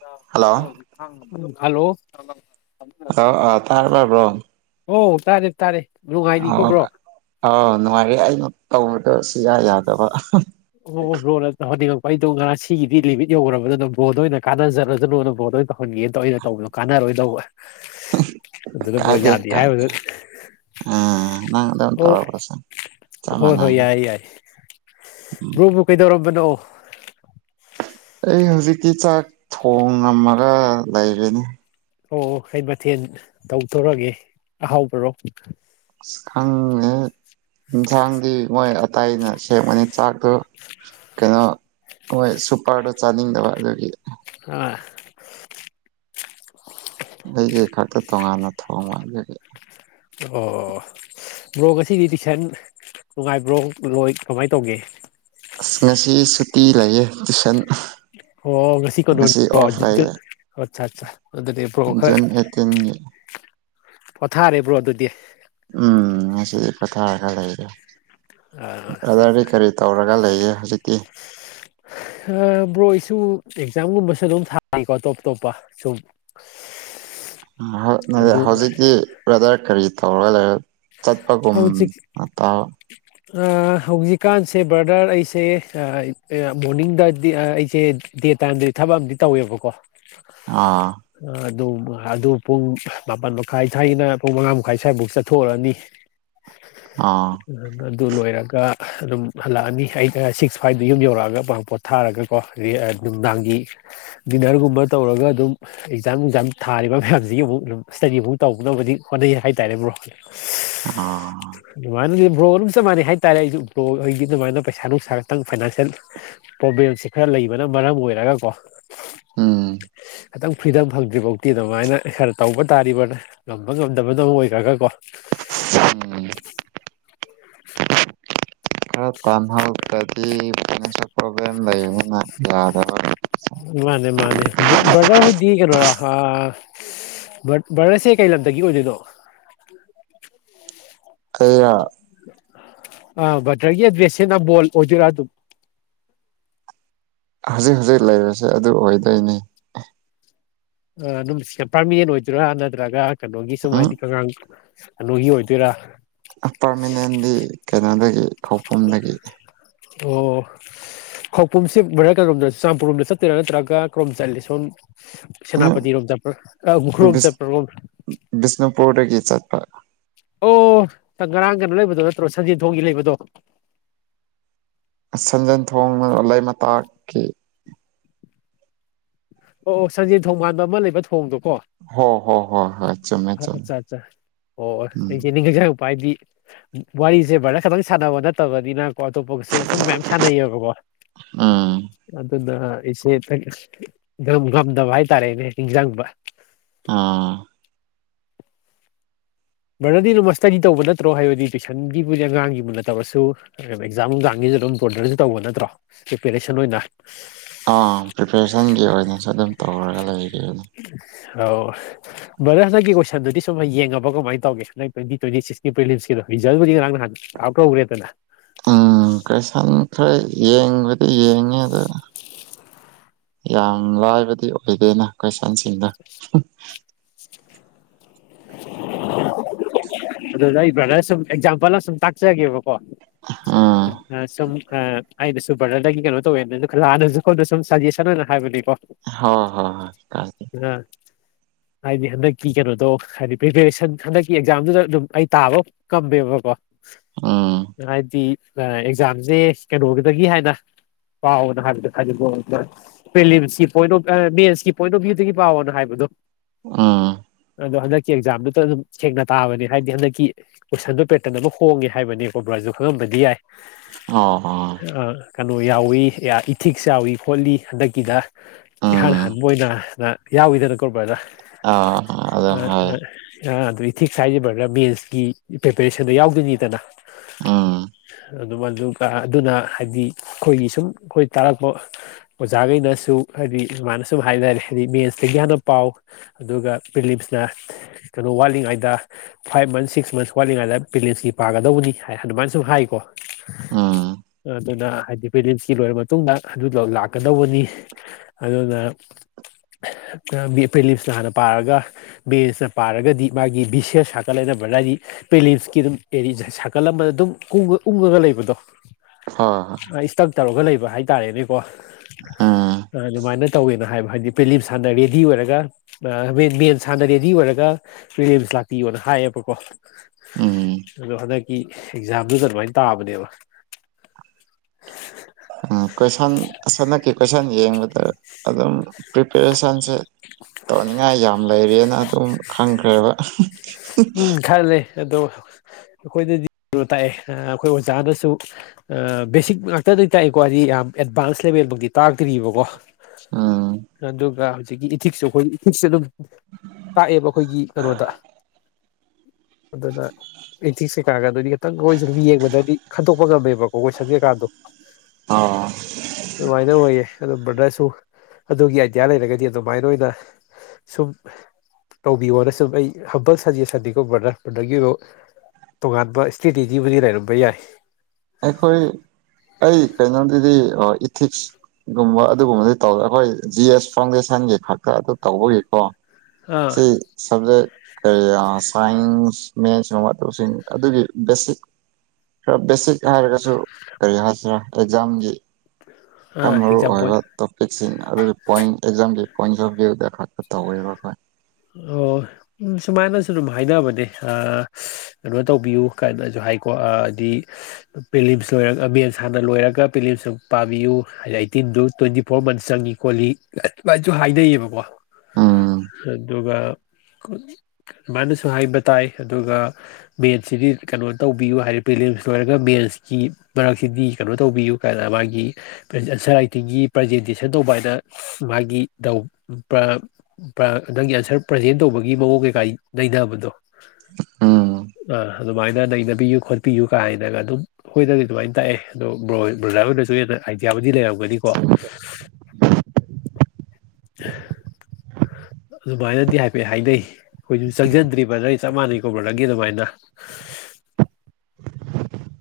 ꯗ hello ꯍꯧꯖꯤꯛ ꯈꯥꯡ hello ꯑꯥꯎ ꯑꯥ ꯇꯥꯔ ꯂꯕ꯭ꯔꯣ ꯑꯣ ꯇꯥꯔꯦ ꯇꯥꯔꯦ ꯑ ꯅꯨꯡꯉꯥꯏꯔꯤꯀꯣ ꯕ꯭ꯔꯣ ꯑꯥꯎ ꯅꯅꯨꯡꯉꯔ ꯍꯥꯏ ꯃ ꯀ ꯌꯥ ꯌꯥꯗꯕ ꯑꯣ ꯕꯣꯣꯟꯗ ꯇꯧꯍꯟꯅꯤꯡꯉꯛꯄ ꯑꯩꯗꯣ ꯉꯔꯥꯡ ꯁꯤꯒꯤꯗꯤ ꯂꯤꯃꯤꯠ ꯌꯧꯈ꯭ꯔꯕꯅꯤꯅ ꯕ꯭ꯔꯣꯟꯗ ꯑꯣꯏꯅ ꯀꯥꯟꯅꯖꯔꯗꯅꯣꯅ ꯕꯣꯟꯗ ꯑꯣꯏꯅ ꯇꯧꯍꯟꯒꯦꯅꯗꯣ ꯑꯩꯅ ꯇꯧꯕꯗꯣ ꯀꯥꯟꯅꯔꯣꯏꯗꯧꯕ ꯑꯗꯨꯅ ꯕꯣ ꯀꯥꯏꯗꯦ ꯌꯥꯗꯦ ꯀꯥꯏꯗꯦ ꯍꯥꯏꯕꯗ ꯑ ꯅꯪꯗ ꯑꯣ ꯇꯧꯔꯔꯄꯁ ꯍꯣꯏ ꯆꯃꯅ ꯍꯣꯏ ꯌꯥꯏ ꯌꯥꯏ ꯎꯝ ꯕ꯭ꯔꯣꯕꯨ ꯀꯩꯗꯧꯔꯝꯕꯅꯣ ꯑꯩ ꯍꯧꯖꯤꯛꯇꯤ ꯆꯥꯛ ꯊꯣꯡꯉꯝꯃꯒ ꯂꯩꯔꯅꯤ ꯑꯣ ꯑꯩ ꯃꯊꯦꯜ ꯇꯧꯊꯣꯔꯒꯦ ꯑꯍꯥꯎꯕꯔꯣ ꯈꯪꯅꯤ ꯌꯦꯟꯁꯥꯡꯗꯤ ꯃꯣꯏ ꯑꯇꯇꯩ ꯑꯅ ꯁꯦꯝꯕꯅꯤ ꯆꯥꯛꯇꯣ ꯀꯩꯅꯣ ꯃꯣꯏ ꯁꯨꯄꯔꯗꯣ ꯆꯥꯅꯤꯡꯗꯕ ꯑꯗꯨꯒꯤ ꯑ ꯑꯩꯒꯤ ꯈꯛꯇ ꯇꯣꯉꯥꯟꯅ ꯊꯣꯡꯕ ꯑꯗꯨꯒꯤ ꯑꯣ ꯕ꯭ꯔꯣꯛ ꯉꯁꯤꯗꯤ ꯇꯨꯏꯁꯟ ꯅꯨꯡꯉꯥꯏꯕ꯭ꯔꯣ ꯂꯣꯏ ꯀꯃꯥꯏꯅ ꯇꯧꯒꯦ ꯑꯁ ꯉꯁꯤ ꯁꯨꯇꯤ ꯂꯩꯌꯦ ꯇꯨꯏꯁꯟ ꯑꯣ ꯉꯁꯤ ꯀꯩꯅꯣꯅꯤ ꯑꯣꯐ ꯂꯩꯌꯦ ꯑꯠꯆꯥ ꯑꯠ ꯑꯗꯨꯗꯤ ꯄꯕ꯭ꯔꯣ ꯈꯔ ꯖꯨꯟ ꯑꯩꯠꯇꯤꯟꯒꯤ ꯄꯣꯊꯥꯔꯤꯕ꯭ꯔꯣ ꯑꯗꯨꯗꯤ ꯎꯝ ꯉ ꯁꯤꯗꯤ ꯄꯊ ꯈ ꯂꯩꯗ ꯑꯗꯥꯅꯤ ꯈꯔꯤ ꯇꯧꯔ ꯂꯩꯏ ꯑ ꯕ꯭ꯔꯣ ꯏꯁꯨ ꯑꯦꯛꯖꯥꯝꯒꯨꯝꯕꯁꯨ ꯑꯗꯨꯝ ꯊꯥꯔꯤꯀꯣ ꯇꯣꯞ ꯇꯣꯞꯄ ꯁꯨꯝ ꯑꯗꯨ ꯍꯧꯖꯤꯛꯇꯤ ꯕ꯭ꯔꯗꯔ ꯀꯔꯤ ꯇꯧꯔꯒ ꯂꯩꯔ ꯆꯠꯄꯒꯨꯝ ꯍꯧꯖꯤꯛ ꯑꯠꯇ ꯍꯧꯖꯤꯛꯀꯥꯟꯁꯦ ꯕ꯭ꯔꯗꯔ ꯑꯩꯁꯦ ꯃꯣꯔꯅꯤꯡꯗ ꯑꯩꯁꯦ ꯗꯦ ꯇꯥꯏꯝꯗꯗꯤ ꯊꯕꯛ ꯑꯝ ꯇꯧꯋꯦꯕꯀꯣ ꯑꯥ ꯑꯗꯨ ꯑꯗꯨ ꯄꯨꯡ ꯃꯥꯄꯜ ꯃꯈꯥꯏ ꯁ꯭ꯋꯥꯏꯒꯤꯅ ꯄꯨꯡ ꯃꯉꯥ ꯃꯈꯥꯏ ꯁ꯭ꯋꯥꯏꯐꯥꯎ ꯆꯠ ꯊꯑꯅꯤ ꯑꯥ ꯑꯗꯨ ꯂꯣꯏꯔꯒ ꯑꯗꯨꯝ ꯍꯜꯂꯛꯑꯅꯤ ꯑꯩꯅ ꯁꯤꯛꯁ ꯐꯥꯏꯚꯗ ꯌꯨꯝ ꯌꯧꯔꯛꯑꯒ ꯄꯄꯥꯄꯣꯠ ꯊꯥꯔꯒꯀꯣ ꯑ ꯅꯨꯡꯗꯥꯡꯒꯤ ꯗꯤꯟꯅꯔꯒꯨꯝꯕ ꯇꯧꯔꯒ ꯑꯗꯨꯝ ꯑꯦꯛꯖꯥꯝ ꯅꯨꯡꯖꯥꯝ ꯊꯥꯔꯤꯕ ꯃꯌꯥꯝꯁꯤꯒꯤ ꯑꯃꯨꯛ ꯑꯗꯨꯝ ꯏꯁ꯭ꯇꯗꯤ ꯑꯃꯨꯛ ꯇꯧꯅꯕꯗꯤ ꯍꯣꯠꯅꯩ ꯍꯥꯏꯇꯥꯔꯦ ꯭ꯔꯣ ꯑ ꯕ꯭ꯔꯣ ꯑꯗꯨꯝ ꯆꯞ ꯃꯥꯟꯅꯩ ꯍꯥꯏꯇꯥꯔꯦ ꯑꯩꯁꯨ ꯕ꯭ꯔꯣ ꯑꯩꯣꯏꯒꯤ ꯑꯗꯨꯃꯥꯏꯅ ꯄꯩꯁꯥ ꯅꯨꯡꯁꯥ ꯈꯛꯇꯪ ꯐꯥꯏꯅꯥꯟꯁꯤꯌꯦꯜ ꯄ꯭ꯔꯣꯕ꯭ꯂꯦꯝꯁꯦ ꯈꯔ ꯂꯩꯕꯅ ꯃꯔꯝ ꯑꯣꯏꯔꯒꯀꯣ ꯎꯝ ꯈꯤꯇꯪ ꯐ꯭ꯔꯤꯗꯝ ꯐꯪꯗ꯭ꯔꯤꯐꯥꯎꯇꯤ ꯑꯗꯨꯃꯥꯏꯅ ꯈꯔ ꯇꯧꯕ ꯇꯥꯔꯤꯕꯅ ꯉꯝꯕ ꯉꯝꯗꯕꯅ ꯑꯣꯏꯈ꯭ꯔꯒꯀꯣ ꯎꯝ [unintelligible] ꯈꯔ ꯄꯥꯥꯟ ꯍꯜ ꯏ ꯄꯣꯕꯂꯦꯝ ꯂꯩꯏ ꯋꯥꯕꯥꯕꯕꯥ ꯃꯥꯅꯦ ꯃꯥꯅꯦ ꯕꯗꯥ ꯍꯣꯏꯗꯤꯒꯅꯣꯔ ꯚꯠ ꯚꯥꯔꯠꯁꯦ ꯀꯩ ꯂꯝꯗꯒꯤ ꯑꯣꯏꯗꯣꯏꯅꯣ꯫ ꯑꯩꯔ [inaudible] ꯑꯥ ꯕꯗ꯭ꯔꯒꯤ ꯑꯦꯗ꯭ꯔꯦꯁꯦ ꯅꯝꯕꯣꯜ ꯑꯣꯏꯗꯣꯏꯔ ꯑꯗꯨꯝ꯫ ꯍꯧꯖꯤꯛ ꯍꯧꯖꯤꯛ ꯂꯩꯔꯤꯁꯦ ꯑꯗꯨ ꯑꯣꯏꯗꯣꯏꯅꯤ꯫ ꯑ ꯗꯨꯝ ꯁꯤꯗ ꯄ꯭ꯔꯃꯤꯅꯦꯟ ꯑꯣꯏꯗꯣꯏꯔ ꯅꯠꯇ꯭ꯔꯒ꯫ ꯀꯩꯅꯣꯒꯤ ꯁꯨꯝ ꯎꯝ ꯍꯥꯏꯗꯤ ꯑꯉꯥꯡ꯫ ꯑꯅꯨꯒꯤ ꯑꯣꯏꯗꯣꯏꯔꯥ꯫ ꯄꯔꯃꯤꯅꯦꯟꯗꯤ꯫ ꯀꯩꯅꯣꯗꯒꯤ ꯈꯧꯄꯨꯝꯗꯒꯤ꯫ ꯑꯣ ꯈꯧꯄꯨꯝꯝꯁꯤ ꯕ꯭ꯔꯗꯔ ꯀꯩꯗꯣꯝꯗ ꯆꯨꯔꯆꯥꯟꯄꯨꯔꯔꯣꯝꯗ ꯆꯠꯇꯣꯏꯔ ꯅꯠꯇ꯭ꯔꯒ ꯀ꯭ꯔꯣꯝ ꯆꯂꯤ ꯁꯣꯝ꯫ ꯎꯝ ꯁꯦꯅꯥꯄꯇꯤ ꯔꯣꯝ ꯆꯠꯄ꯭ꯔ ꯑꯥ ꯎꯈ꯭ꯔꯨꯜ ꯔꯣꯝ ꯕꯤꯁ ꯆꯠꯄ꯭ꯔꯣ꯫ ꯕꯤꯁꯅꯨꯄꯨꯔꯗꯒꯤ ꯆꯠꯄ ꯑꯣ ꯉꯔꯥꯡ ꯀꯩꯅꯣ ꯂꯩꯕꯗꯣ ꯅꯠꯇ꯭ꯔꯣ ꯁꯟꯖꯦꯟ ꯊꯣꯡꯒꯤ ꯂꯩꯕꯗꯣ꯫ ꯁꯟꯖꯦꯟ ꯊꯣꯡꯅ ꯂꯩꯃꯇꯥꯛꯀꯤ꯫ ꯑꯣ ꯑꯣ ꯁꯟꯖꯦꯟ ꯊꯣꯡ ꯃꯥꯟꯕ ꯑꯃ ꯂꯩꯕ ꯊꯣꯡꯗꯣꯀꯣ ꯍꯣ ꯍꯣ ꯍꯣꯏ ꯍꯣꯏ ꯆꯨꯝꯃꯦ ꯆꯨꯝꯃꯦ ꯑꯠꯆꯥ ꯑꯠꯆꯥ ꯎꯝ ꯑꯩꯗꯤ꯫ [unintelligible] ꯍꯥꯏꯗꯤ ꯋꯥꯔꯤꯁꯦ ꯕ꯭ꯔꯗꯔ ꯈꯛꯇꯪ ꯁꯥꯟꯅꯕ ꯅꯠꯇꯕꯅꯤꯅ꯫ ꯑꯇꯣꯞꯄꯒꯁꯨ ꯁꯨꯝ ꯃꯌꯥꯝ ꯁꯥꯟꯅꯩꯌꯦꯕꯀꯣ꯫ ꯎꯝ ꯑꯗꯨꯅ ꯑꯩꯁꯦ ꯇꯪ ꯒꯝ ꯒꯝꯗꯕ ꯍꯥꯏꯇꯥꯔꯦꯅꯦ ꯅꯤꯡꯖꯪꯕ꯫ ꯑꯥ꯫ ꯕ꯭ꯔꯗꯔꯗꯤ ꯑꯗꯨꯝꯃ ꯏꯁ꯭ꯇꯗꯤ ꯇꯧꯕ ꯅꯠꯇ꯭ꯔꯣ ꯍꯥꯏꯕꯗꯤ ꯇꯨꯏꯁꯟꯒꯤꯕꯨꯗꯤ ꯑꯉꯥꯡꯒꯤ ꯃꯨꯟꯅ ꯇꯧꯔꯁꯨ ꯑꯦꯛꯖꯥꯝ ꯅꯨꯡꯖꯥꯝꯒꯤꯁꯨ ꯑꯗꯨꯝ ꯕ꯭ꯔꯗꯔꯁꯨ ꯇꯧꯕ ꯅꯠꯇ꯭ꯔꯣ ꯄ꯭ꯔꯤꯄꯦꯔꯦꯁꯟ ꯑꯣꯏꯅ꯫ ꯑꯥ ꯄ꯭ꯔꯤꯄꯦꯔꯦꯁꯟꯒꯤ ꯑꯣꯏꯅꯁꯨ ꯑꯗꯨꯝ ꯇꯧꯔꯒ ꯂꯩꯔꯤꯅ꯫ ꯑꯧ ꯕ꯭ꯔꯗꯔ ꯍꯟꯗꯛꯀꯤ ꯀꯣꯏꯁꯟꯗꯨꯗꯤ ꯁꯨꯝ ꯌꯦꯡꯉꯕ ꯀꯃꯥꯏ ꯇꯧꯒꯦ ꯅꯣꯏ ꯇꯣꯏꯟꯇꯤ ꯇꯣꯏꯟꯇꯤꯁꯤꯛꯁꯀꯤ ꯄ꯭ꯔꯤꯂꯤꯝꯁꯀꯤꯗꯣ ꯔꯤꯖꯜꯕꯨꯗꯤ ꯅꯍꯥꯟ ꯑꯥꯎꯠ ꯇꯧꯈ꯭ꯔꯦꯗꯅ꯫ ꯎꯝ ꯀꯣꯏꯁꯟ ꯈꯔ ꯌꯦꯡꯕꯗꯤ ꯌꯦꯡꯉꯤ ꯑꯗꯨ ꯌꯥꯝ ꯂꯥꯏꯕꯗꯤ ꯑꯣꯏꯗꯦꯅ ꯀꯣꯏꯁꯟꯁꯤꯡꯗꯣ꯫ ꯑꯗꯨꯗ ꯑꯩ ꯕ꯭ꯔꯗꯔ ꯁꯨꯝ ꯑꯦꯛꯖꯥꯝꯄꯜ ꯑꯃ ꯁꯨꯝ ꯇꯥꯛꯆꯒꯦꯕꯀꯣ꯫ ꯎꯝ ꯑꯥ ꯁꯨꯝ ꯑꯥ꯫ ꯑꯩꯩꯅꯁꯨ ꯕ꯭ꯔꯗꯔꯗꯒꯤ ꯀꯩꯅꯣ ꯇꯧꯋꯦꯅ ꯑꯗꯨ ꯂꯥꯟꯅꯁꯨ ꯑꯩꯈꯣꯟꯗ ꯁꯨꯝ ꯁꯖꯦꯁꯟ ꯑꯣꯏꯅ ꯍꯥꯏꯕꯅꯦ꯫ ꯍꯣ ꯍꯣꯏ ꯍꯣꯏ ꯀꯥꯏꯗꯦ꯫ ꯍꯥꯏꯗꯤ ꯍꯟꯗꯛ ꯀꯤ ꯀꯩꯅꯣꯗꯣ ꯍꯥꯏꯗꯤ꯫ ꯄ꯭ꯔꯤꯄꯦꯔꯦꯁꯟ ꯍꯟꯗꯛꯀꯤ ꯑꯦꯛꯖꯥꯝꯒꯤꯗꯨ ꯑꯗꯨꯝ ꯑꯩ ꯇꯥꯕ ꯀꯝꯃꯦꯕꯀꯣ꯫ ꯎꯝ ꯍꯥꯏꯗꯤ꯫ ꯑꯦꯛꯖꯥꯝꯁꯦ ꯀꯩꯅꯣꯒꯤꯗꯒꯤ ꯍꯥꯏꯅ ꯄꯥꯎꯅ ꯍꯥꯏꯕꯗꯣ [unintelligible] ꯄ‍꯭ꯔꯤꯂꯤꯝꯁꯀꯤ ꯄꯣꯏꯟ ꯑꯣꯐ ꯑ ꯃꯦꯟꯁꯀꯤ ꯄꯣꯏꯟ ꯑꯣꯐ ꯚ꯭ꯌꯨꯗꯒꯤ ꯄꯥꯎꯅ ꯍꯥꯏꯕꯗꯣ꯫ ꯎꯝ꯫ ꯑꯗꯨ ꯍꯟꯗꯛ꯫ ꯑꯦꯛꯖꯥꯝꯗꯨꯗ ꯑꯗꯨꯝ ꯁꯦꯡꯅ ꯇꯥꯕꯅꯦ ꯍꯥꯏꯗꯤ ꯍꯟꯗꯛꯀꯤ ꯀꯣꯏꯁꯟꯗꯣ ꯄꯦꯇꯔꯟ ꯑꯃ ꯍꯣꯡꯉꯦ ꯍꯥꯏꯕꯅꯦꯀꯣ ꯕ꯭ꯔꯁꯨ ꯈꯪꯉꯝꯕꯗꯤ ꯌꯥꯏ꯫ ꯑꯣ ꯑꯥ꯫ ꯀꯩꯅꯣ ꯌꯥꯎꯏ ꯑꯦ ꯌꯥ ꯏꯊꯤꯛꯁ ꯌꯥꯎꯏ ꯈꯣꯠꯂꯤ ꯍꯟꯗꯛꯀꯤꯗ꯫ ꯏꯍꯥꯟ ꯎꯝ ꯍꯥꯟꯕ ꯑꯣꯏꯅ꯫ ꯅ ꯌꯥꯎꯋꯤꯗꯅꯀꫭ ꯕ꯭ꯔꯗꯔ ꯑ ꯑ ꯍ ꯑ ꯑꯗꯨ ꯏꯊꯤꯛꯁ ꯍꯥꯏꯖꯕꯅ ꯃꯦꯟꯁꯀꯤ ꯄ꯭ꯔꯤꯄꯦꯔꯦꯁꯟꯗꯣ ꯌꯥꯎꯗꯣꯏꯅꯤꯗꯅ ꯑꯥ ꯑꯗꯨ ꯑꯗꯨꯒ ꯑꯗꯨꯅ ꯍꯥꯏꯗꯤ ꯑꯩꯈꯣꯏꯒꯤ ꯁꯨꯝ ꯑꯩꯈꯣꯏ ꯇꯥꯔꯛꯄ ꯑꯣꯖꯥꯈꯩꯅꯁꯨ ꯍꯥꯏꯗꯤ ꯁꯨꯃꯥꯏꯅ ꯁꯨꯝ ꯍꯥꯏꯇꯥꯔꯦ ꯍꯥꯏꯗꯤ ꯃꯦꯟꯁꯇꯒꯤ ꯍꯥꯟꯅ ꯄꯥꯎ ꯑꯗꯨꯒ ꯄꯤꯂꯤꯝꯁꯅ ꯀꯩꯅꯣ ꯋꯥꯠꯂꯤꯉꯩꯗ ꯐꯥꯏꯚ ꯃꯟꯁ ꯁꯤꯛꯁ ꯃꯟꯁ ꯋꯥꯠꯂꯤꯉꯩꯗ ꯄꯦꯂꯦꯟꯁꯀꯤ ꯄꯥꯒꯗꯧꯕꯅꯤ ꯑꯗꯨꯃꯥꯏꯅ ꯁꯨꯝ ꯍꯥꯏꯀꯣ ꯑꯥ ꯑꯗꯨꯅ ꯍꯥꯏꯗꯤ ꯐꯦꯂꯤꯞꯁꯀꯤ ꯂꯣꯏꯔꯕ ꯃꯇꯨꯡꯗ ꯑꯗꯨꯗꯣ ꯂꯥꯛꯀꯗꯧꯕꯅꯤ ꯑꯗꯨꯅ ꯐꯦꯂꯤꯞꯁꯅ ꯍꯥꯟꯅ ꯄꯥꯔꯒ ꯕꯦꯟꯁꯅ ꯄꯥꯔꯒꯗꯤ ꯃꯥꯒꯤ ꯕꯤꯁꯦꯁ ꯁꯥꯀꯜ ꯂꯩꯅꯕ ꯍꯥꯏꯗꯤ ꯄꯦꯂꯤꯞꯁꯀꯤ ꯑꯗꯨꯝ ꯑꯦꯗꯤ ꯁꯥꯀꯜ ꯑꯃꯗ ꯑꯗꯨꯝ ꯀꯨꯡꯉ ꯎꯡꯉꯒ ꯂꯩꯕꯗꯣ ꯍꯥ ꯏꯁꯇꯛ ꯇꯧꯔꯒ ꯂꯩꯕ ꯍꯥꯏꯇꯥꯔꯦꯅꯦꯀꯣ ꯎꯝ ꯑꯗꯨꯃꯥꯏꯅ ꯇꯧꯋꯦꯅ ꯍꯥꯏꯕ ꯍꯥꯏꯗꯤ ꯄꯦꯂꯤꯝꯁ ꯍꯥꯟꯅ ꯔꯦꯗꯤ ꯑꯣꯏꯔꯒ ꯁꯥꯟꯅꯔꯦꯗꯤ ꯑꯣꯏꯔꯒ ꯄꯦꯔꯦꯟꯁ ꯂꯥꯛꯄꯤꯌꯣꯅ ꯍꯥꯏꯌꯦꯕꯀꯣ ꯎꯝ ꯑꯗꯣ ꯍꯟꯗꯛꯀꯤ ꯑꯦꯛꯖꯥꯝꯗꯨꯗ ꯑꯗꯨꯃꯥꯏꯅ ꯇꯥꯕꯅꯦꯕ ꯎꯝ ꯀꯣꯏꯁꯟ ꯑꯁꯅꯛꯀꯤ ꯀꯣꯏꯁꯟ ꯌꯦꯡꯕꯗ ꯑꯗꯨꯝ ꯄ꯭ꯔꯤꯄꯦꯔꯦꯁꯟꯁꯦ ꯇꯧꯅꯤꯡꯉꯥꯏ ꯌꯥꯝ ꯂꯩꯔꯤꯑꯅ ꯑꯗꯨꯝ ꯈꯪꯈ꯭ꯔꯦꯕ ꯎꯝ ꯈꯥꯏ ꯂꯩ ꯑꯗꯣ ꯑꯩꯈꯣꯏꯗꯗꯤ ꯀꯩꯅꯣ ꯇꯥꯛꯑꯦ ꯑꯩꯈꯣꯏ ꯑꯣꯖꯥꯅꯁꯨ ꯕꯦꯁꯤꯛ ꯉꯥꯛꯇꯗꯒꯤ ꯇꯥꯛꯏꯦꯀꯣ ꯍꯥꯏꯗꯤ ꯌꯥꯝ ꯑꯦꯗꯚꯥꯟꯁ ꯂꯦꯕꯦꯜꯃꯛꯇꯤ ꯇꯥꯛꯇ꯭ꯔꯤꯕꯀꯣ ꯎꯝ ꯑꯗꯨꯗꯨꯒ ꯁꯤꯒꯤ ꯏꯊꯤꯁ ꯑꯩꯈꯣꯏ ꯏꯊꯤꯛꯁꯦ ꯑꯗꯨꯝ ꯇꯥꯛꯑꯦꯕ ꯑꯩꯈꯣꯏꯒꯤ ꯀꯩꯅꯣꯗ ꯑꯗꯨꯅ ꯑꯦꯊꯤꯡ ꯀꯩꯀꯥꯒ ꯑꯗꯨꯗꯤ ꯈꯤꯇꯪ ꯑꯩꯣꯏ ꯁꯨꯝ ꯌꯦꯡꯕꯗꯗꯤ ꯈꯟꯗꯣꯛꯄ ꯉꯝꯃꯦꯕꯀꯣ ꯀꯣꯏꯁꯟꯒꯦꯀꯥꯟꯗꯣ ꯑꯣ ꯋꯥꯏꯗ ꯑꯣꯏꯏꯌꯦ ꯑ ꯭ꯔ ꯑꯗꯨ ꯑꯗꯨꯒꯤ ꯑꯥꯏꯗꯤꯌꯥ ꯂꯩꯔꯒꯗꯤ ꯑꯗꯨꯃꯥꯏꯅ ꯑꯣꯏꯅ ꯁꯨꯝ ꯇꯧꯕꯤꯌꯣꯅ ꯁꯨꯝ ꯑꯩ ꯍ ꯁꯖꯦ ꯁꯟꯗꯤꯀꯣ ꯕ꯭ꯔꯗꯔ ꯕ꯭ꯔꯗꯔꯒꯤꯕꯨ ꯇꯣꯉꯥꯟꯕ ꯏꯁꯇ꯭ꯔꯦꯇꯦꯖꯤꯕꯨꯗꯤ ꯂꯩꯔꯝꯕ ꯌꯥꯏ ꯑꯩꯈꯣꯏ ꯑꯩ ꯀꯩꯅꯣꯗꯨꯗꯤ ꯏꯊꯤꯛꯁꯒꯨꯝꯕ ꯑꯗꯨꯒꯨꯝꯕꯗꯤ ꯇꯧꯋꯦ ꯑꯩꯈꯣꯏ ꯖꯤ ꯑꯦꯁ ꯐꯥꯎꯟꯗꯦꯁꯟꯒꯤ ꯈꯛꯇ ꯑꯗꯨ ꯇꯧꯕꯒꯤꯀꯣ ꯑꯥ ꯁꯤ ꯁꯕꯖꯦꯛ ꯀ ꯁꯥꯏꯟꯁ ꯃꯦꯟꯁ ꯃꯥꯧꯁꯤꯡ ꯑꯗꯨꯒꯤ ꯕꯦꯁꯤꯛ ꯈꯔ ꯕꯦꯁꯤꯛ ꯍꯥꯏꯔꯒꯁꯨ ꯀꯔꯤ ꯍꯥꯏꯁꯤꯔꯥ ꯖꯝꯒꯦ ꯌꯥꯝ ꯑꯥ ꯃꯔꯨ ꯑꯦꯛꯖꯥꯝꯄꯜ ꯑꯣꯏꯕ ꯇꯣꯄꯤꯛꯁꯤꯡ ꯑꯗꯨꯗꯤ ꯄꯣꯏ ꯑꯦꯛꯖꯥꯝꯒꯤ ꯀꯣꯏꯁꯨꯣꯕꯤꯗ ꯈꯠꯄ ꯇꯧꯋꯦꯕꯈꯣꯏ ꯑꯣ ꯎ ꯁꯨꯃꯥꯏꯅꯁꯨ ꯑꯗꯨꯝ ꯍꯥꯏꯅꯕꯅꯦ ꯀꯩꯅꯣ ꯇꯧꯕꯤꯌꯨ ꯀꯅꯁꯨ ꯍꯥꯏꯀꯣ ꯍꯥꯏꯗꯤ ꯄꯦꯂꯤꯝꯁ ꯂꯣꯏꯔꯒ ꯃꯦꯟꯁ ꯍꯥꯟꯅ ꯂꯣꯏꯔꯒ ꯄꯦꯂꯤꯝꯁꯁꯨ ꯄꯥꯕꯤꯌꯨ ꯍꯥꯏꯗꯤ ꯑꯩꯇꯤꯟꯗꯨ ꯇ꯭ꯋꯦꯟꯇꯤ ꯐꯣꯔ ꯃꯟꯁ ꯆꯪꯉꯤ ꯈꯣꯠꯂꯤ ꯑꯗꯨꯃꯥꯏꯁꯨ ꯍꯥꯏꯅꯩꯌꯦꯕꯀꯣ ꯎꯝ ꯑꯗꯨꯒ ꯑꯗꯨꯃꯥꯏꯅꯁꯨ ꯍꯥꯏꯕ ꯇꯥꯏ ꯑꯗꯨꯒ ꯃꯦꯟꯁꯁꯤꯗꯤ ꯀꯩꯅꯣ ꯇꯧꯕꯤꯌꯨ ꯍꯥꯏꯗꯤ ꯄꯦꯂꯤꯂꯦꯝꯁ ꯂꯣꯏꯔꯒ ꯃꯦꯟꯁꯀꯤ ꯃꯔꯛꯁꯤꯗꯤ ꯀꯩꯅꯣ ꯇꯧꯕꯤꯌꯨ ꯀꯥꯏꯅ ꯃꯥꯒꯤ ꯑꯟꯁꯔ ꯔꯥꯏꯇꯤꯡꯒꯤ ꯄ꯭ꯔꯖꯦꯟꯇꯦꯁꯟ ꯇꯧꯕ ꯍꯥꯏꯅ ꯃꯥꯒꯤ ꯅꯪꯒꯤ ꯑꯟꯁꯔ ꯄ꯭ꯔꯖꯦꯟ ꯇꯧꯕꯒꯤ ꯃꯑꯣꯡ ꯀꯩꯀꯥꯏ ꯅꯩꯅꯕꯗꯣ ꯑꯝ ꯑꯗꯨꯃꯥꯏꯅ ꯅꯩꯅꯕꯤꯌꯨ ꯈꯣꯠꯄꯤꯌꯨ ꯀꯥꯅꯒ ꯑꯗꯨꯝ ꯑꯩꯈꯣꯏꯗꯗꯤ ꯑꯗꯨꯃꯥꯏꯅ ꯇꯥꯛꯑꯦ ꯑꯗꯣ ꯕ꯭ꯔꯣꯖꯥꯔ ꯑꯣꯏꯅꯁꯨ ꯍꯦꯟꯅ ꯑꯥꯏꯗꯤꯌꯥꯕꯨ ꯂꯩꯔꯝꯕ ꯒꯅꯤꯀꯣ [unintelligible] ꯑꯗꯨꯃꯥꯏꯅꯗꯤ ꯍꯥꯏꯐꯦꯠ ꯍꯥꯏꯅꯩ ꯑꯩꯈꯣꯏꯁꯨ ꯆꯪꯁꯤꯟꯗ꯭ꯔꯤꯕ ꯅ ꯑꯩ ꯆꯞ ꯃꯥꯟꯅꯩ ꯀꯧꯔꯛꯂꯒꯦ ꯑꯗꯨꯃꯥꯏꯅ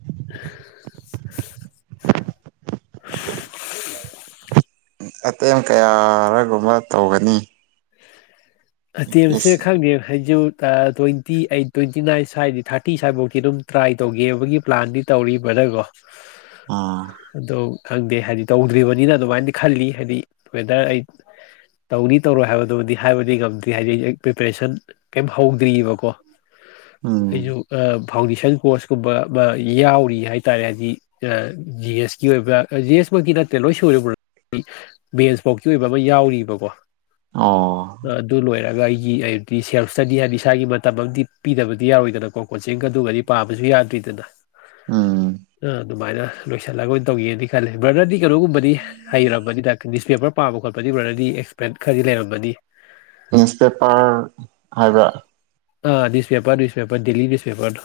[unintelligible] ꯑꯇꯦꯝ ꯀꯌꯥꯔꯒꯨꯝꯕ ꯇꯧꯒꯅꯤ ꯄꯤ ꯑꯇꯦꯝꯁꯦ ꯑꯦꯁ ꯁꯤ ꯈꯪꯗꯦ ꯍꯥꯏꯖ ꯇ꯭ꯋꯦꯟꯇꯤ ꯑꯩꯠ ꯇ꯭ꯋꯦꯟꯇꯤ ꯅꯥꯏꯟ ꯁ꯭ꯋꯥꯏꯗꯤ ꯊꯥꯔꯇꯤ ꯁ꯭ꯋꯥꯏꯐꯥꯎꯤ ꯑꯗꯨꯝ ꯇ꯭ꯔꯥꯏ ꯇꯧꯒꯦꯕꯒꯤ ꯄ꯭ꯂꯥꯟꯗꯤ ꯇꯧꯔꯤꯕ꯭ꯔꯀꯣ ꯑꯥ ꯑꯗꯣ ꯈꯪꯗꯦ ꯍꯥꯏꯗꯤ ꯇꯧꯗ꯭ꯔꯤꯕꯅꯤꯅ ꯑꯗꯨꯃꯥꯏꯅꯗꯤ ꯈꯜꯂꯤ ꯍꯥꯏꯗꯤ ꯋꯦꯗꯔ ꯑꯩ ꯇꯧꯅꯤ ꯇꯧꯔꯣꯏ ꯍꯥꯏꯕꯗꯨꯕꯨꯗꯤ ꯍꯥꯏꯕꯗꯤ ꯉꯝꯗꯦ ꯍꯥꯏꯗꯤ ꯑꯩ ꯄ꯭ꯔꯤꯄꯦꯔꯦꯁꯟ ꯀꯩ ꯍꯧꯗ꯭ꯔꯤꯑꯕꯀꯣ ꯎꯝ ꯑꯩꯁꯨꯨ ꯑ ꯐꯥꯎꯟꯗꯦꯁꯟ ꯀꯣꯔꯁ ꯀꯨꯝꯕ ꯑꯃ ꯌꯥꯎꯔꯤ ꯍꯥꯏꯇꯥꯔꯦ ꯍꯥꯏꯗꯤ ꯖꯤ ꯑꯦꯁꯀꯤ ꯑꯣꯏꯕ ꯖꯤ ꯑꯦꯁ ꯃꯀꯤ ꯅꯠꯇꯦ ꯂꯣꯏ ꯁꯣꯏꯔꯕ ꯃꯦꯟꯁꯐꯣꯛꯀꯤ ꯑꯣꯏꯕ ꯑꯃ ꯌꯥꯎꯔꯤꯕꯀꯣ ꯑꯣ ꯑꯣꯏꯣꯏꯔꯒ ꯑꯩꯒꯤ ꯍꯥꯏꯗꯤ ꯁꯦꯜ ꯏꯁꯇꯗꯤ ꯍꯥꯏꯗꯤ ꯏꯁꯥꯒꯤ ꯃꯇꯝ ꯑꯃꯗꯤ ꯄꯤꯗꯕꯗꯤ ꯌꯥꯎꯔꯣꯏꯗꯅꯀꯣ ꯀꯣꯆꯤꯡꯒ ꯑꯗꯨꯒꯒꯗꯤ ꯄꯥꯕꯁꯨ ꯌꯥꯗ꯭ꯔꯤꯗꯅ ꯎꯝ ꯎꯝ ꯑꯗꯨꯃꯥꯏꯅ ꯂꯣꯏꯁꯤꯜꯂꯒ ꯑꯣꯏꯅ ꯇꯧꯒꯦꯅ ꯈꯜꯂꯦ ꯕꯔꯅꯔꯗꯤ ꯀꯩꯅꯣꯒꯨꯝꯕꯗꯤ ꯍꯩꯔꯝꯕꯅꯤꯗ ꯅ꯭ꯌꯨꯁꯄꯦꯄꯔ ꯄꯥꯝꯕ ꯈꯣꯠꯄꯗꯤ ꯕꯔꯅꯔꯗꯤ ꯑꯦꯛꯁꯄ꯭ꯔꯦꯟꯠ ꯈꯔꯗꯤ ꯂꯩꯔꯃꯅꯤ ꯅ꯭ꯌꯨꯁꯄꯦꯄꯔ ꯍꯥꯏꯕ꯭ꯔꯥ ꯑꯥ ꯅ꯭ꯨꯁꯄꯦꯄꯔ ꯅ꯭ꯁꯄꯦꯔ ꯗꯦꯂꯤ ꯅ꯭ꯨꯁꯄꯦꯄꯔ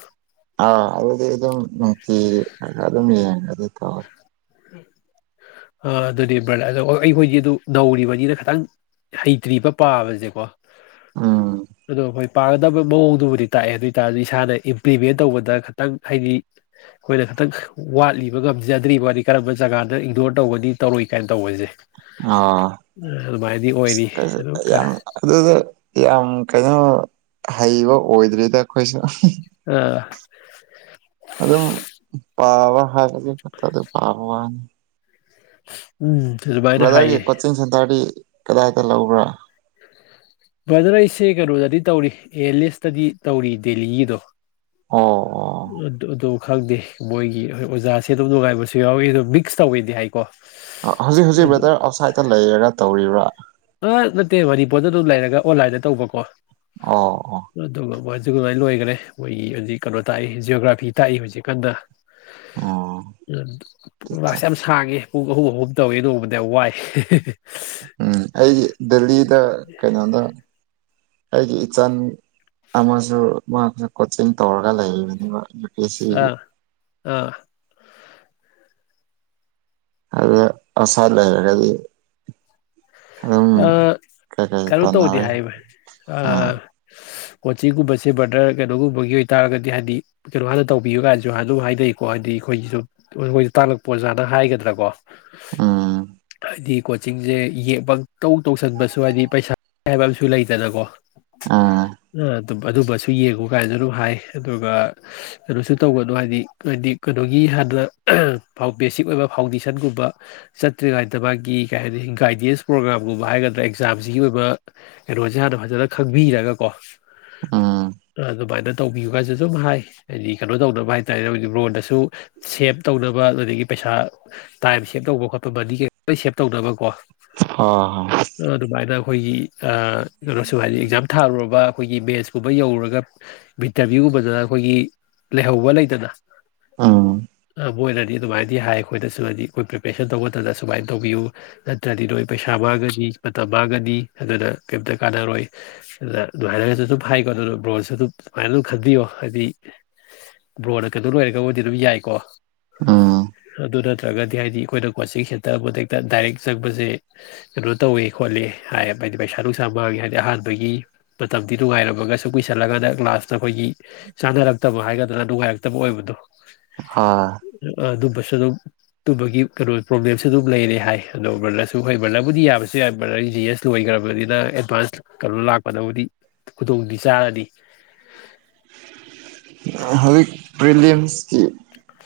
ꯑ ꯑꯗꯨꯗꯤ ꯑꯗꯨꯝꯛꯇ ꯑꯗꯨꯝ ꯊ ꯑ ꯑꯗꯨꯅꯦ ꯕ꯭ꯔꯂ ꯑꯗꯣ ꯑꯩꯈꯣꯏꯗꯤ ꯑꯗꯨ ꯅꯧꯔꯤꯕꯅꯤꯅ ꯈꯤꯇꯪ ꯍꯩꯇ꯭ꯔꯤꯕ ꯄꯥꯕꯁꯦꯀꯣ ꯎꯝ ꯑꯗꯣ ꯍꯣꯏ ꯄꯥꯒꯗꯕ ꯃꯑꯣꯡꯗꯨꯕꯨꯗꯤ ꯇꯥꯛꯑꯦ ꯑꯗꯨ ꯑꯣꯏꯇꯥꯥꯔꯗꯤ ꯏꯁꯥꯅ ꯏꯝꯄ꯭ꯂꯤꯃꯦꯟ ꯇꯧꯕꯗ ꯈꯤꯇꯪ ꯍꯥꯏꯗꯤ ꯑꯩꯈꯣꯏꯅ ꯈꯤꯇꯪ ꯋꯥꯠꯂꯤꯕ ꯉꯝꯖꯗ꯭ꯔꯤꯕ ꯀꯔꯝꯕ ꯖꯒꯥꯗ ꯏꯒꯗꯣꯔ ꯇꯧꯒꯅꯤ ꯇꯧꯔꯣꯏ ꯀꯥꯏꯅ ꯇꯧꯕꯁꯦ ꯑ ꯑꯗꯨꯃꯥꯏꯅꯗꯤ ꯑꯣꯏꯔꯤ ꯑꯗꯨ ꯈꯔ ꯌꯥꯝ ꯑꯗꯨꯗ ꯌꯥꯝ ꯀꯩꯅꯣ ꯍꯩꯕ ꯑꯣꯏꯗ꯭ꯔꯤꯗ ꯑꯩꯈꯣꯏꯁꯨ ꯑꯥ ꯑꯗꯨꯝ ꯄꯥꯕ ꯍꯥꯏꯔꯗꯤꯠꯇ ꯑꯗꯨ ꯄꯥꯅꯤ [inaudible] ꯑꯗꯨꯃꯥꯏꯅ ꯭ꯔꯗꯔꯒꯤ ꯍꯥꯏꯌꯦ ꯀꯆꯤꯟꯁꯤꯟ ꯇꯗꯤ ꯀꯗꯥꯏꯗ ꯂꯧꯕ꯭ꯔꯥ ꯕ꯭ꯔꯗꯔ ꯑꯩꯁꯦ ꯀꯩꯅꯣꯗꯗꯤ ꯇꯧꯔꯤ ꯑꯦ ꯂꯤꯁꯇꯗꯤ ꯇꯧꯔꯤ ꯗꯦꯜꯂꯤꯒꯤꯗꯣ ꯑꯣ ꯑꯗꯨ ꯑꯗꯨ ꯑꯗꯨ ꯑꯗꯨꯣ ꯈꯪꯗꯦ ꯃꯣꯏꯒꯤ ꯍꯣꯏ ꯑꯣꯖꯥꯁꯦ ꯑꯗꯨꯝ ꯅꯨꯡꯉꯥꯏꯕꯁꯨ ꯌꯥꯎꯋꯤ ꯑꯗꯨꯝ ꯃꯤꯛꯁ ꯇꯧꯋꯤꯗꯤ ꯍꯥꯏꯦ ꯍꯧꯖꯤꯛ ꯍꯧꯖꯤꯛ ꯕꯦꯗꯔ ꯑꯥꯎꯠꯁꯥꯏꯗꯠꯇ ꯂꯩꯔꯒ ꯇꯧꯔꯤꯕ꯭ꯔꯥ ꯑ ꯅꯠꯇꯦ ꯃꯅꯤꯄꯨꯔꯗ ꯑꯗꯨꯝ ꯂꯩꯔꯒ ꯑꯣꯟꯂꯥꯏꯟꯗ ꯇꯧꯕꯀꯣ ꯑꯣ ꯑꯣ ꯑꯗꯨꯒ ꯋꯥ ꯑꯗꯨꯃꯥꯏꯅ ꯂꯣꯏꯈꯔꯦ ꯃꯣꯏꯒꯤ ꯍꯧꯖꯤꯛ ꯀꯩꯅꯣ ꯇꯥꯛꯏ ꯖꯤꯑꯣꯣꯒ꯭ꯔꯥꯐꯤ ꯇꯥꯛꯏ ꯍꯧꯖꯤꯛꯀꯥꯟꯗ ꯑꯣ ꯎꯝ ꯑꯠꯆꯥ ꯄꯨꯥꯁꯦ ꯌꯥꯝ ꯁꯥꯡꯉꯦ ꯄꯨꯡ ꯑꯍꯨꯝ ꯑꯍꯨꯝ ꯇꯧꯏꯤ ꯅꯣꯡꯃꯗ ꯌꯥꯝ ꯋꯥꯏ ꯎꯝ ꯑꯩ ꯗꯦꯜꯂꯤꯗ ꯀꯩꯅꯣꯗ ꯑꯩꯒꯤ ꯏꯆꯟ ꯑꯃꯁꯨ ꯃꯥꯁꯨ ꯀꯣꯆꯤꯡ ꯇꯧꯔꯒ ꯂꯩꯔꯤꯅꯦꯕ ꯑꯥ ꯑꯥ ꯑꯗ ꯑꯁꯥꯂꯗꯤ ꯑ ꯀꯩꯅꯣ ꯇꯧꯗꯦ ꯍꯥꯏꯕ ꯑꯥ ꯑ ꯀꯣꯆꯤꯡꯒꯨꯝꯕꯁꯦ ꯕ꯭ꯔꯗꯔ ꯀꯩꯅꯣꯒꯨꯝꯕꯒꯤ ꯑꯣꯏꯇꯥꯔꯒꯗꯤ ꯍꯥꯏꯗꯤ ꯀꯩꯅꯣ ꯍꯥꯟꯅ ꯇꯧꯕꯤꯌꯨ ꯀꯥꯟꯗꯁꯨ ꯑꯗꯨꯝ ꯍꯥꯏꯅꯩꯀꯣ ꯍꯥꯏꯗꯤ ꯑꯩꯈꯣꯏꯒꯤꯁꯨ ꯃꯣꯏꯗ ꯇꯥꯛꯂꯛꯄ ꯑꯣꯖꯥꯅ ꯍꯥꯏꯒꯗ꯭ꯔꯥꯀꯣ ꯎꯝ ꯍꯥꯏꯗꯤ ꯀꯣꯆꯤꯡꯁꯦ ꯌꯦꯛꯄ ꯇꯧ ꯇꯧꯁꯟꯕꯁꯨ ꯍꯥꯏꯗꯤ ꯄꯩꯁꯥ ꯍꯥꯏꯕ ꯑꯃꯁꯨ ꯂꯩꯗꯅꯀꯣ ꯑꯥ ꯑ ꯑꯗꯨꯝ ꯑꯗꯨꯝꯕꯁꯨ ꯌꯦꯡꯉꯨ ꯀꯥꯏꯅꯁꯨ ꯑꯗꯨꯝ ꯍꯥꯏ ꯑꯗꯨꯒ ꯀꯩꯅꯣꯁꯨ ꯇꯧꯒꯅꯨ ꯍꯥꯏꯗꯤ ꯍꯥꯏꯗꯤ ꯀꯩꯅꯣꯒꯤ ꯍꯥꯟꯅ ꯕꯦꯁꯤꯛ ꯑꯣꯏꯕ ꯐꯥꯎꯟꯗꯦꯁꯟꯒꯨꯝꯕ ꯆꯠꯇ꯭ꯔꯤ ꯉꯥꯏꯗ ꯃꯥꯒꯤ ꯀꯩ ꯍꯥꯏꯅꯤ ꯒꯥꯏꯗꯦꯟꯁ ꯄ꯭ꯔꯣꯒ꯭ꯔꯥꯝ ꯑꯗꯨꯒꯨꯝꯕ ꯍꯥꯏꯒꯗ꯭ꯔꯥ ꯑꯦꯛꯖꯥꯝꯁꯤꯒꯤ ꯑꯣꯏꯕ ꯀꯩꯅꯣꯁꯦ ꯍꯥꯟꯅ ꯐꯖꯅ ꯈꯪꯕꯤꯔꯒꯀꯣ ꯎꯝ ꯑꯗꯨꯃꯥꯏꯅ ꯇꯧꯕꯤꯌꯨꯒꯣꯏꯁꯨ ꯑꯗꯨꯝ ꯍꯥꯏ ꯍꯥꯏꯗꯤ ꯀꯩꯅꯣ ꯇꯧꯅꯕ ꯍꯥꯏ ꯇꯥꯔꯦ ꯑꯩ ꯔꯣꯟꯗꯁꯨ ꯁꯦꯞ ꯇꯧꯅꯕ ꯑꯗꯨꯗꯒꯤ ꯄꯩꯁꯥ ꯇꯥꯏꯝ ꯁꯦꯞ ꯇꯧꯕ ꯈꯣꯠꯄ ꯃꯅꯤ ꯀꯩ ꯁꯦꯞ ꯇꯧꯅꯕ ꯀꯣ ꯍ ꯍ ꯑꯩꯈꯣꯏꯒꯤ ꯀꯩꯅꯣꯁꯨ ꯍꯥꯏꯗꯤ ꯑꯦꯛꯖꯥꯝ ꯊꯥꯔꯨꯔꯕ ꯑꯩꯈꯣꯏꯒꯤ ꯃꯦꯟꯁ ꯀꯨꯝꯕ ꯌꯧꯔꯨꯔꯒ ꯏꯟꯇꯔꯚꯤꯌꯨꯒꯨꯝꯕꯗꯅ ꯑꯩꯈꯣꯏꯒꯤ ꯂꯩꯍꯧꯕ ꯂꯩꯇꯅ ꯎꯝ ꯃꯣꯏꯅꯗꯤ ꯑꯗꯨꯃꯥꯏꯅꯗꯤ ꯍꯥꯏ ꯑꯩꯈꯣꯏꯗꯁꯨ ꯍꯥꯏꯗꯤ ꯑꯩꯈꯣꯏ ꯄ꯭ꯔꯤꯄꯦꯔꯦꯁꯟ ꯇꯧꯕ ꯃꯇꯝꯅ ꯁꯨꯃꯥꯏꯅ ꯇꯧꯕꯤꯌꯨ ꯅꯠꯇ꯭ꯔꯗꯤ ꯅꯣꯏ ꯄꯩꯁꯥ ꯁꯥ ꯃꯥꯡꯒꯅꯤ ꯃꯇꯝ ꯃꯥꯡꯒꯅꯤ ꯑꯗꯨꯅ ꯀꯔꯤꯝꯇ ꯀꯥꯟꯅꯔꯣꯏ ꯑꯗꯨ ꯅꯨꯡꯉꯥꯏꯔꯒꯁꯨ ꯑꯗꯨꯝ ꯍꯥꯏꯀꯣ ꯑꯗꯨꯅ ꯕ꯭ꯔꯣꯅꯁꯨ ꯑꯗꯨꯝ ꯁꯨꯃꯥꯏꯅ ꯑꯗꯨꯝ ꯈꯟꯕꯤꯌꯣ ꯍꯥꯏꯗꯤ ꯕ꯭ꯔꯣꯅ ꯀꯩꯅꯣ ꯂꯣꯏꯔꯒꯕꯨꯣꯏꯗꯤ ꯑꯗꯨꯝ ꯌꯥꯏꯀꯣ ꯎꯝ ꯑꯗꯨ ꯅꯠꯇ꯭ꯔꯒꯗꯤ ꯍꯥꯏꯗꯤ ꯑꯩꯈꯣꯏꯅ ꯀꯣꯆꯤꯡ ꯁꯦꯟꯇꯔ ꯑꯃꯗ ꯍꯦꯛꯇ ꯗꯥꯏꯔꯦꯛ ꯆꯪꯕꯁꯦ ꯀꯩꯅꯣ ꯇꯧꯋꯦ ꯈꯣꯠꯂꯤ ꯍꯥꯏ ꯍꯥꯏꯗꯤ ꯄꯩꯁꯥ ꯅꯨꯡꯁꯥ ꯃꯥꯡꯉꯦ ꯍꯥꯏꯗꯤ ꯑꯍꯥꯟꯕꯒꯤ ꯃꯇꯝꯗꯤ ꯅꯨꯡꯉꯥꯏꯔꯝꯃꯒ ꯁꯨꯝ ꯀꯨꯏꯁꯜꯂꯀꯥꯟꯗ ꯂꯥꯁꯇ ꯑꯩꯈꯣꯏꯒꯤ ꯆꯥꯟꯅꯔꯛꯇꯕ ꯍꯥꯏꯒꯗ꯭ꯔ ꯅꯨꯡꯉꯥꯏꯔꯛꯇꯕ ꯑꯣꯏꯕꯗꯣ ꯍꯣꯏ ꯑ ꯑꯗꯨ ꯄꯩꯁꯥ ꯁꯨ ꯑꯗꯨꯝ ꯇꯨꯕꯒꯤ ꯀꯩꯅꯣ ꯄ꯭ꯔꯣꯕ꯭ꯂꯦꯝꯁꯨ ꯑꯗꯨꯝ ꯂꯩꯔꯦ ꯍꯥꯏ ꯑꯗꯣ ꯕ꯭ꯔꯗꯔ ꯍꯣꯏ ꯕ꯭ꯔꯗꯔꯕꯨꯗꯤ ꯌꯥꯕꯁꯨ ꯌꯥꯏ ꯕꯔꯗꯔꯒꯤ ꯖꯤ ꯑꯦꯁ ꯂꯣꯏꯈ꯭ꯔꯕꯅꯤꯅ ꯑꯦꯗꯚꯥꯟꯁ ꯀꯩꯅꯣ ꯂꯥꯛꯄꯗꯕꯨꯗꯤ ꯈꯨꯗꯣꯡꯇꯤ ꯆꯥꯔꯅꯤ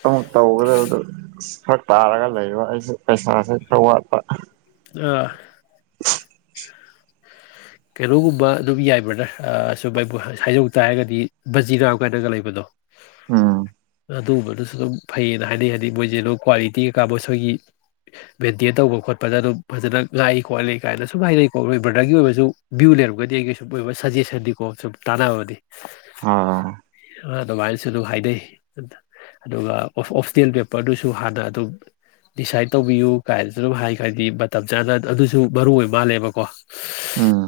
ꯑꯗꯨ ꯇꯧꯒꯗꯕꯗ ꯐꯔꯛ ꯇꯥꯔꯒ ꯂꯩꯕ ꯑꯩꯁꯦ ꯄꯩꯁꯥꯁꯦ ꯈꯔ ꯋꯥꯠꯄ ꯑ [inaudible] ꯀꯩꯅꯣꯒꯨꯝꯕ ꯑꯗꯨꯝ ꯌꯥꯏ ꯕ꯭ꯔꯗꯔ ꯁꯨꯝ ꯑꯩꯕꯨ ꯍꯥꯏꯖꯧ ꯇꯥꯔꯒꯗꯤ ꯕꯖꯤꯅꯥꯝ ꯀꯥꯏꯅꯒ ꯂꯩꯕꯗꯣ ꯑꯝ ꯑꯗꯨꯒꯨꯝꯕꯗꯨꯁꯨ ꯑꯗꯨꯝ ꯐꯩꯌꯦꯅ ꯍꯥꯏꯅꯩ ꯍꯥꯏꯗꯤ ꯃꯣꯏꯁꯦ ꯑꯗꯨꯝ ꯀ꯭ꯋꯥꯂꯤꯇꯤ ꯀꯩꯀꯥ ꯃꯁꯣꯏꯒꯤ ꯃꯦꯟꯇꯦꯟ ꯇꯧꯕ ꯈꯣꯠꯄꯗ ꯑꯗꯨꯝ ꯐꯖꯅ ꯉꯥꯛꯏ ꯈꯣꯠꯂꯤ ꯀꯥꯏꯅ ꯁꯨꯝ ꯍꯥꯏꯅꯩꯀꯣ ꯍꯣꯏ ꯕ꯭ꯔꯗꯔꯒꯤ ꯑꯣꯏꯕꯁꯨ ꯚ꯭ꯌꯨ ꯂꯩꯔꯝꯒꯗꯤ ꯑꯩꯒꯤ ꯁꯨꯝ ꯑꯣꯏꯕ ꯁꯖꯦꯁꯟꯗꯤꯀꯣ ꯁꯨꯝ ꯇꯥꯟꯅꯅꯕꯅꯤ ꯑ ꯑꯗꯨꯃꯥꯏꯅꯁꯨ ꯑꯗꯨꯝ ꯍꯥꯏꯅꯩ ꯑꯗꯨꯒ ꯑꯣꯐꯇꯦꯜ ꯄꯦꯄꯔꯗꯨꯁꯨ ꯍꯥꯟꯅ ꯑꯗꯨꯝ ꯗꯤꯁꯥꯏꯠ ꯇꯧꯕꯤꯌꯨ ꯀꯥꯏꯅꯁꯨ ꯑꯗꯨꯝ ꯍꯥꯏ ꯍꯥꯏꯗꯤ ꯃꯇꯝ ꯆꯥꯅ ꯑꯗꯨꯁꯨ ꯃꯔꯨ ꯑꯣꯏ ꯃꯥꯜꯂꯦꯕꯀꯣ ꯎꯝ